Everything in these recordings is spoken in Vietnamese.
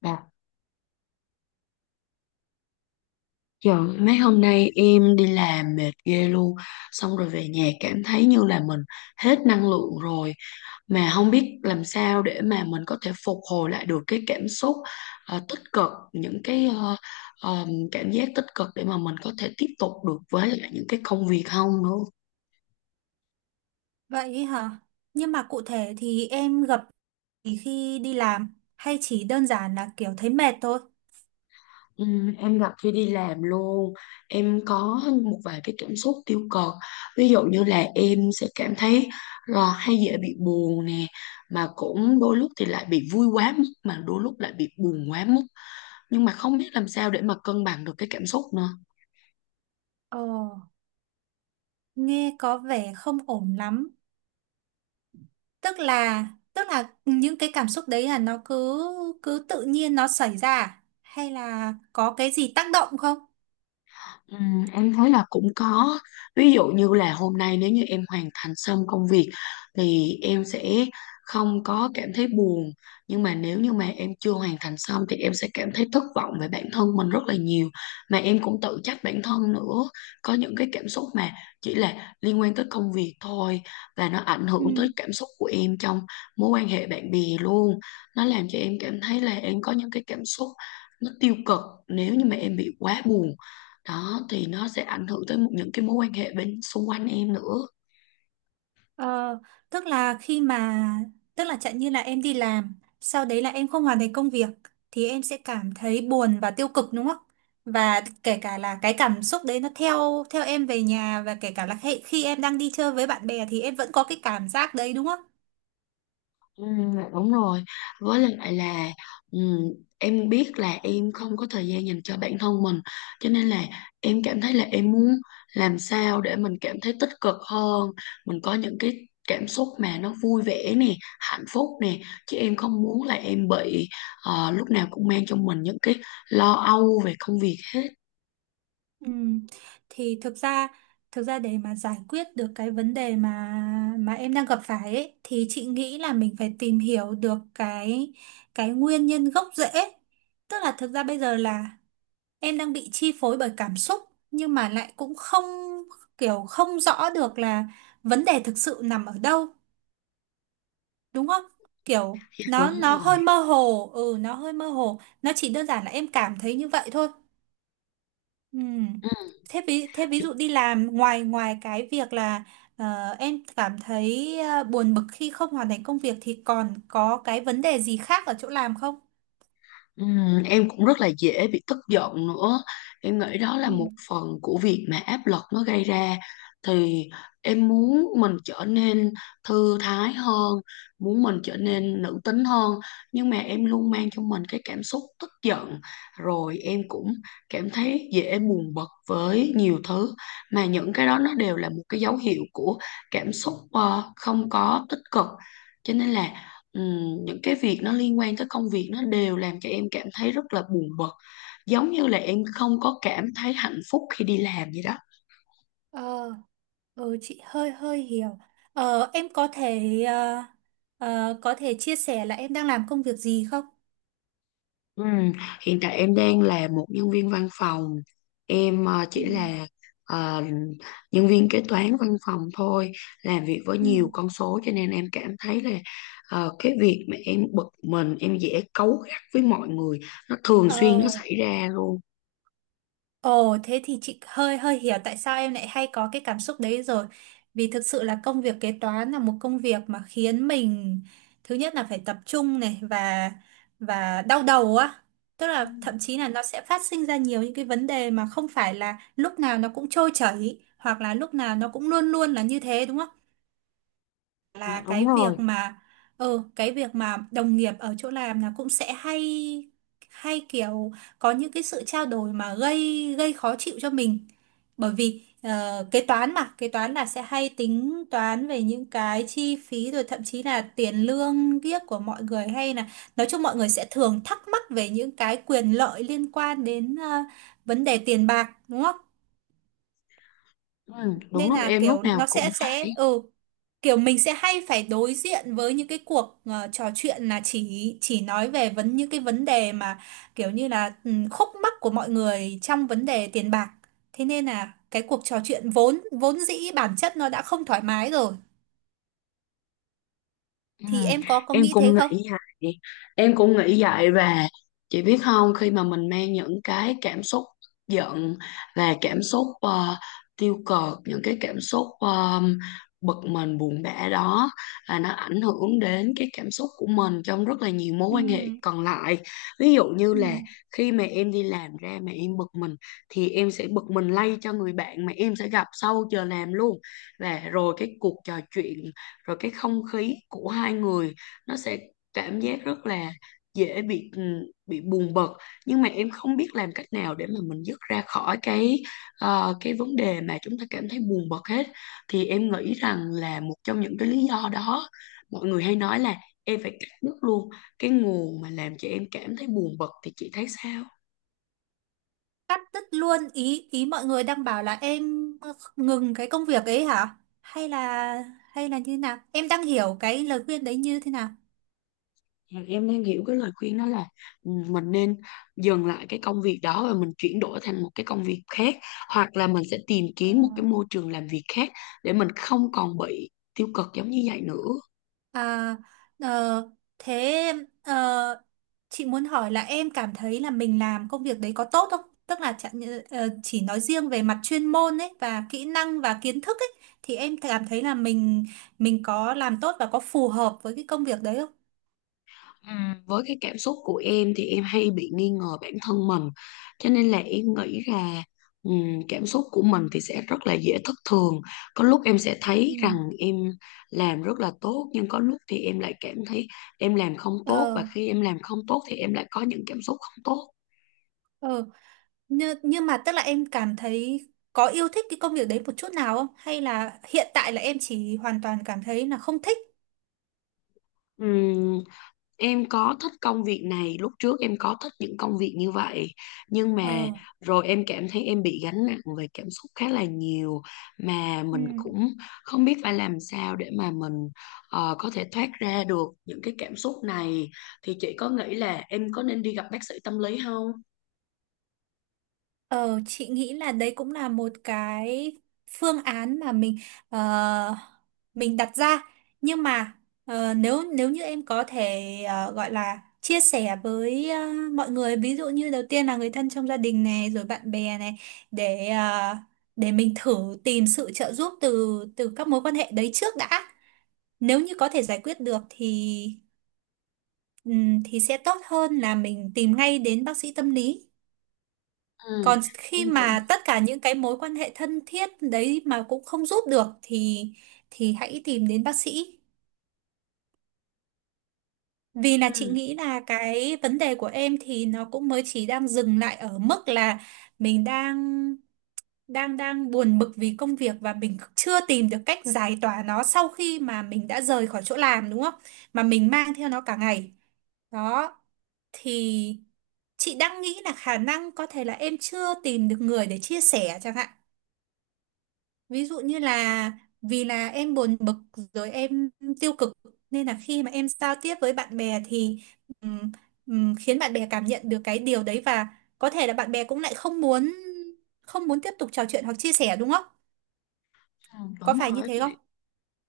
Dạ. Trời, mấy hôm nay em đi làm mệt ghê luôn. Xong rồi về nhà cảm thấy như là mình hết năng lượng rồi. Mà không biết làm sao để mà mình có thể phục hồi lại được cái cảm xúc tích cực. Những cái cảm giác tích cực để mà mình có thể tiếp tục được với lại những cái công việc không nữa. Vậy hả? Nhưng mà cụ thể thì em gặp thì khi đi làm hay chỉ đơn giản là kiểu thấy mệt thôi? Ừ, em gặp khi đi làm luôn, em có một vài cái cảm xúc tiêu cực, ví dụ như là em sẽ cảm thấy là hay dễ bị buồn nè, mà cũng đôi lúc thì lại bị vui quá mức, mà đôi lúc lại bị buồn quá mức, nhưng mà không biết làm sao để mà cân bằng được cái cảm xúc nữa. Ờ, Nghe có vẻ không ổn lắm. Tức là tức là những cái cảm xúc đấy là nó cứ cứ tự nhiên nó xảy ra à? Hay là có cái gì tác động không? Ừ, em thấy là cũng có, ví dụ như là hôm nay nếu như em hoàn thành xong công việc thì em sẽ không có cảm thấy buồn, nhưng mà nếu như mà em chưa hoàn thành xong thì em sẽ cảm thấy thất vọng về bản thân mình rất là nhiều, mà em cũng tự trách bản thân nữa. Có những cái cảm xúc mà chỉ là liên quan tới công việc thôi, và nó ảnh Ừ. hưởng tới cảm xúc của em trong mối quan hệ bạn bè luôn. Nó làm cho em cảm thấy là em có những cái cảm xúc nó tiêu cực, nếu như mà em bị quá buồn đó thì nó sẽ ảnh hưởng tới một những cái mối quan hệ bên xung quanh em nữa. Ờ, tức là khi mà Tức là chẳng như là em đi làm, sau đấy là em không hoàn thành công việc thì em sẽ cảm thấy buồn và tiêu cực đúng không? Và kể cả là cái cảm xúc đấy nó theo theo em về nhà và kể cả là khi em đang đi chơi với bạn bè thì em vẫn có cái cảm giác đấy đúng không? ừ, Đúng rồi, với lại là, ừ, em biết là em không có thời gian dành cho bản thân mình, cho nên là em cảm thấy là em muốn làm sao để mình cảm thấy tích cực hơn, mình có những cái cảm xúc mà nó vui vẻ nè, hạnh phúc nè, chứ em không muốn là em bị lúc nào cũng mang trong mình những cái lo âu về công việc hết. Ừ. Thì thực ra để mà giải quyết được cái vấn đề mà em đang gặp phải ấy, thì chị nghĩ là mình phải tìm hiểu được cái nguyên nhân gốc rễ. Tức là thực ra bây giờ là em đang bị chi phối bởi cảm xúc, nhưng mà lại cũng không, kiểu không rõ được là vấn đề thực sự nằm ở đâu đúng không, kiểu Dạ, đúng nó rồi. hơi mơ hồ. Ừ, nó hơi mơ hồ, nó chỉ đơn giản là em cảm thấy như vậy thôi. Ừ. Ừ. Thế ví dụ đi làm, ngoài ngoài cái việc là em cảm thấy buồn bực khi không hoàn thành công việc thì còn có cái vấn đề gì khác ở chỗ làm không? Em cũng rất là dễ bị tức giận nữa, em nghĩ đó là một Ừ. phần của việc mà áp lực nó gây ra. Thì em muốn mình trở nên thư thái hơn, muốn mình trở nên nữ tính hơn, nhưng mà em luôn mang trong mình cái cảm xúc tức giận, rồi em cũng cảm thấy dễ buồn bực với nhiều thứ, mà những cái đó nó đều là một cái dấu hiệu của cảm xúc không có tích cực. Cho nên là, những cái việc nó liên quan tới công việc nó đều làm cho em cảm thấy rất là buồn bực, giống như là em không có cảm thấy hạnh phúc khi đi làm vậy đó. Ờ. Ừ, chị hơi hơi hiểu. Em có thể có thể chia sẻ là em đang làm công việc gì không? Ừm, Hiện tại em đang là một nhân viên văn phòng, em Ừ. chỉ là ờ, nhân viên kế toán văn phòng thôi, làm việc với Ừ. nhiều con số, cho nên em cảm thấy là cái việc mà em bực mình, em dễ cáu gắt với mọi người, nó thường xuyên nó Ờ, xảy ra luôn. Ồ, thế thì chị hơi hơi hiểu tại sao em lại hay có cái cảm xúc đấy rồi. Vì thực sự là công việc kế toán là một công việc mà khiến mình, thứ nhất là phải tập trung này, và đau đầu á. Tức là thậm chí là nó sẽ phát sinh ra nhiều những cái vấn đề mà không phải là lúc nào nó cũng trôi chảy, hoặc là lúc nào nó cũng luôn luôn là như thế đúng không? Là Dạ, đúng cái việc rồi. mà ừ Cái việc mà đồng nghiệp ở chỗ làm là cũng sẽ hay hay kiểu có những cái sự trao đổi mà gây gây khó chịu cho mình, bởi vì kế toán là sẽ hay tính toán về những cái chi phí, rồi thậm chí là tiền lương kiếc của mọi người, hay là nói chung mọi người sẽ thường thắc mắc về những cái quyền lợi liên quan đến vấn đề tiền bạc đúng không? Đúng Nên rồi, là em lúc kiểu nào nó cũng sẽ phải. ừ kiểu mình sẽ hay phải đối diện với những cái cuộc trò chuyện là chỉ nói về những cái vấn đề mà kiểu như là khúc mắc của mọi người trong vấn đề tiền bạc. Thế nên là cái cuộc trò chuyện vốn vốn dĩ bản chất nó đã không thoải mái rồi. Ừ, Thì em có em nghĩ cũng thế không? nghĩ vậy em cũng nghĩ vậy và chị biết không, khi mà mình mang những cái cảm xúc giận và cảm xúc tiêu cực, những cái cảm xúc bực mình buồn bã đó, là nó ảnh hưởng đến cái cảm xúc của mình trong rất là nhiều mối Ừ, quan hệ còn lại. Ví dụ như là ừ. khi mà em đi làm ra mà em bực mình thì em sẽ bực mình lay cho người bạn mà em sẽ gặp sau giờ làm luôn, và rồi cái cuộc trò chuyện, rồi cái không khí của hai người, nó sẽ cảm giác rất là dễ bị bị buồn bực, nhưng mà em không biết làm cách nào để mà mình dứt ra khỏi cái cái vấn đề mà chúng ta cảm thấy buồn bực hết. Thì em nghĩ rằng là một trong những cái lý do đó, mọi người hay nói là em phải cắt đứt luôn cái nguồn mà làm cho em cảm thấy buồn bực, thì chị thấy sao? Cắt đứt luôn, ý ý mọi người đang bảo là em ngừng cái công việc ấy hả? Hay là như nào? Em đang hiểu cái lời khuyên đấy như thế Dạ, em đang hiểu cái lời khuyên đó là mình nên dừng lại cái công việc đó và mình chuyển đổi thành một cái công việc khác, hoặc là mình sẽ tìm kiếm một cái nào? môi trường làm việc khác để mình không còn bị tiêu cực giống như vậy nữa. À, ờ, thế ờ, chị muốn hỏi là em cảm thấy là mình làm công việc đấy có tốt không? Tức là chẳng như- ờ, chỉ nói riêng về mặt chuyên môn ấy và kỹ năng và kiến thức ấy, thì em cảm thấy là mình có làm tốt và có phù hợp với cái công việc đấy không? À, với cái cảm xúc của em thì em hay bị nghi ngờ bản thân mình, cho nên là em nghĩ là cảm xúc của mình thì sẽ rất là dễ thất thường, có lúc em sẽ Ừ. thấy rằng em làm rất là tốt, nhưng có lúc thì em lại cảm thấy em làm không tốt, và Ờ, khi em làm không tốt thì em lại có những cảm xúc không ờ, nhưng mà tức là em cảm thấy có yêu thích cái công việc đấy một chút nào không? Hay là hiện tại là em chỉ hoàn toàn cảm thấy là không thích? tốt. Em có thích công việc này, lúc trước em có thích những công việc như vậy, nhưng mà Ờ. rồi em cảm thấy em bị gánh nặng về cảm xúc khá là nhiều, mà Ừ. mình cũng không biết phải làm sao để mà mình có thể thoát ra được những cái cảm xúc này. Thì chị có nghĩ là em có nên đi gặp bác sĩ tâm lý không? Ờ, chị nghĩ là đấy cũng là một cái phương án mà ờ, mình đặt ra, nhưng mà nếu nếu như em có thể gọi là chia sẻ với mọi người, ví dụ như đầu tiên là người thân trong gia đình này, rồi bạn bè này, để ờ, để mình thử tìm sự trợ giúp từ từ các mối quan hệ đấy trước đã. Nếu như có thể giải quyết được thì sẽ tốt hơn là mình tìm ngay đến bác sĩ tâm lý. Ừ, Còn khi em cũng mà tất cả những cái mối quan hệ thân thiết đấy mà cũng không giúp được thì hãy tìm đến bác sĩ. Vì là ừ, chị nghĩ là cái vấn đề của em thì nó cũng mới chỉ đang dừng lại ở mức là mình đang đang đang buồn bực vì công việc và mình chưa tìm được cách giải tỏa nó sau khi mà mình đã rời khỏi chỗ làm đúng không? Mà mình mang theo nó cả ngày. Đó, thì chị đang nghĩ là khả năng có thể là em chưa tìm được người để chia sẻ chẳng hạn. Ví dụ như là vì là em buồn bực rồi em tiêu cực, nên là khi mà em giao tiếp với bạn bè thì ừm, khiến bạn bè cảm nhận được cái điều đấy, và có thể là bạn bè cũng lại không muốn tiếp tục trò chuyện hoặc chia sẻ đúng không? ừ, Có đúng phải rồi như đó thế không? chị,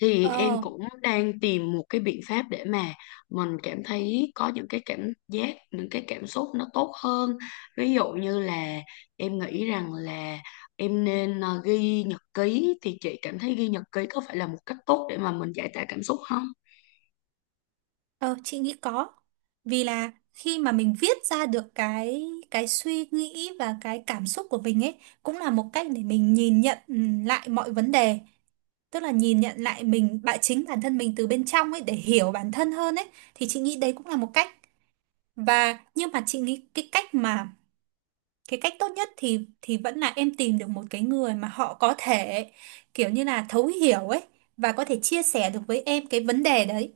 thì em Ờ, cũng đang tìm một cái biện pháp để mà mình cảm thấy có những cái cảm giác, những cái cảm xúc nó tốt hơn, ví dụ như là em nghĩ rằng là em nên ghi nhật ký. Thì chị cảm thấy ghi nhật ký có phải là một cách tốt để mà mình giải tỏa cảm xúc không? ờ chị nghĩ có. Vì là khi mà mình viết ra được cái suy nghĩ và cái cảm xúc của mình ấy, cũng là một cách để mình nhìn nhận lại mọi vấn đề, tức là nhìn nhận lại mình bạn chính bản thân mình từ bên trong ấy để hiểu bản thân hơn ấy, thì chị nghĩ đấy cũng là một cách. Và nhưng mà chị nghĩ cái cách tốt nhất thì vẫn là em tìm được một cái người mà họ có thể kiểu như là thấu hiểu ấy, và có thể chia sẻ được với em cái vấn đề đấy,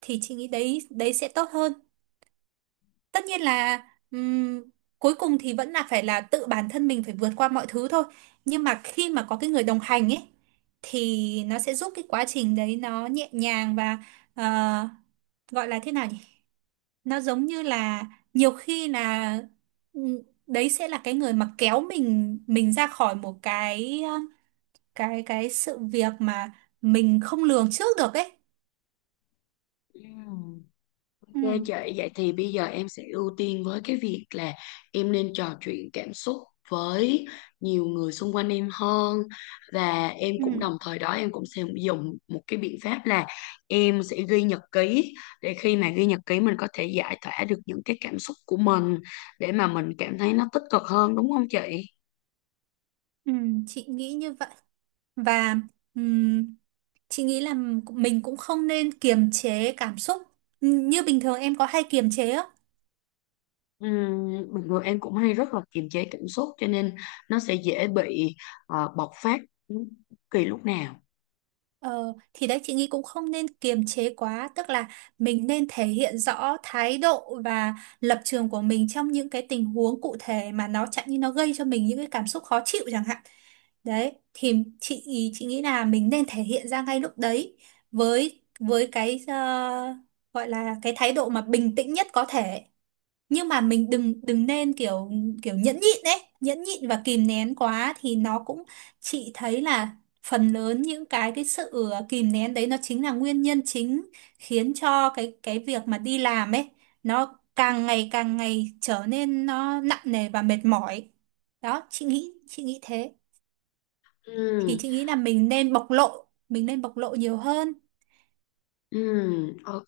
thì chị nghĩ đấy đấy sẽ tốt hơn. Tất nhiên là ừm, cuối cùng thì vẫn là phải là tự bản thân mình phải vượt qua mọi thứ thôi, nhưng mà khi mà có cái người đồng hành ấy thì nó sẽ giúp cái quá trình đấy nó nhẹ nhàng, và ờ, gọi là thế nào nhỉ, nó giống như là nhiều khi là ừm, đấy sẽ là cái người mà kéo mình ra khỏi một cái sự việc mà mình không lường trước được ấy. Ừ. Ok chị, Ừ. vậy thì bây giờ em sẽ ưu tiên với cái việc là em nên trò chuyện cảm xúc với nhiều người xung quanh em hơn, và em cũng đồng Ừ. thời đó, em cũng sẽ dùng một cái biện pháp là em sẽ ghi nhật ký, để khi mà ghi nhật ký mình có thể giải tỏa được những cái cảm xúc của mình, để mà mình cảm thấy nó tích cực hơn, đúng không chị? Ừ, chị nghĩ như vậy. Và chị nghĩ là mình cũng không nên kiềm chế cảm xúc. Như bình thường em có hay kiềm chế á. Bình thường em cũng hay rất là kiềm chế cảm xúc, cho nên nó sẽ dễ bị bộc phát bất kỳ lúc nào. Ờ, thì đấy chị nghĩ cũng không nên kiềm chế quá, tức là mình nên thể hiện rõ thái độ và lập trường của mình trong những cái tình huống cụ thể mà nó chẳng như nó gây cho mình những cái cảm xúc khó chịu chẳng hạn. Đấy, thì chị chị nghĩ là mình nên thể hiện ra ngay lúc đấy với cái gọi là cái thái độ mà bình tĩnh nhất có thể. Nhưng mà mình đừng đừng nên kiểu kiểu nhẫn nhịn và kìm nén quá thì nó cũng, chị thấy là phần lớn những cái sự kìm nén đấy nó chính là nguyên nhân chính, khiến cho cái việc mà đi làm ấy nó càng ngày càng trở nên nó nặng nề và mệt mỏi. Đó, chị nghĩ thế. Thì Ừm. chị nghĩ là mình nên bộc lộ nhiều hơn. Ok,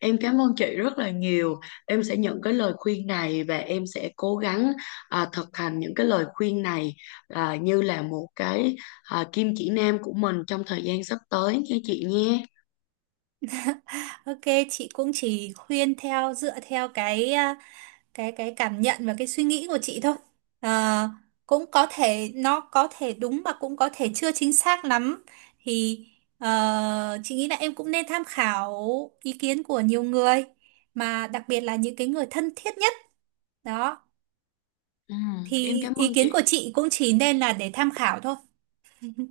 em cảm ơn chị rất là nhiều. Em sẽ nhận cái lời khuyên này và em sẽ cố gắng, à, thực hành những cái lời khuyên này, à, như là một cái, à, kim chỉ nam của mình trong thời gian sắp tới nha chị nhé. Ok, chị cũng chỉ khuyên dựa theo cái cảm nhận và cái suy nghĩ của chị thôi. Ờ, Cũng có thể nó có thể đúng và cũng có thể chưa chính xác lắm, thì chị nghĩ là em cũng nên tham khảo ý kiến của nhiều người, mà đặc biệt là những cái người thân thiết nhất. Đó, Em thì cảm ý ơn kiến của chị. chị cũng chỉ nên là để tham khảo thôi.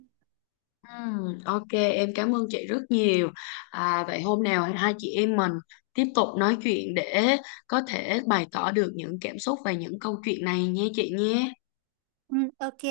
Ok, em cảm ơn chị rất nhiều. À, vậy hôm nào hai chị em mình tiếp tục nói chuyện để có thể bày tỏ được những cảm xúc và những câu chuyện này nha chị nhé. Ừ, ok.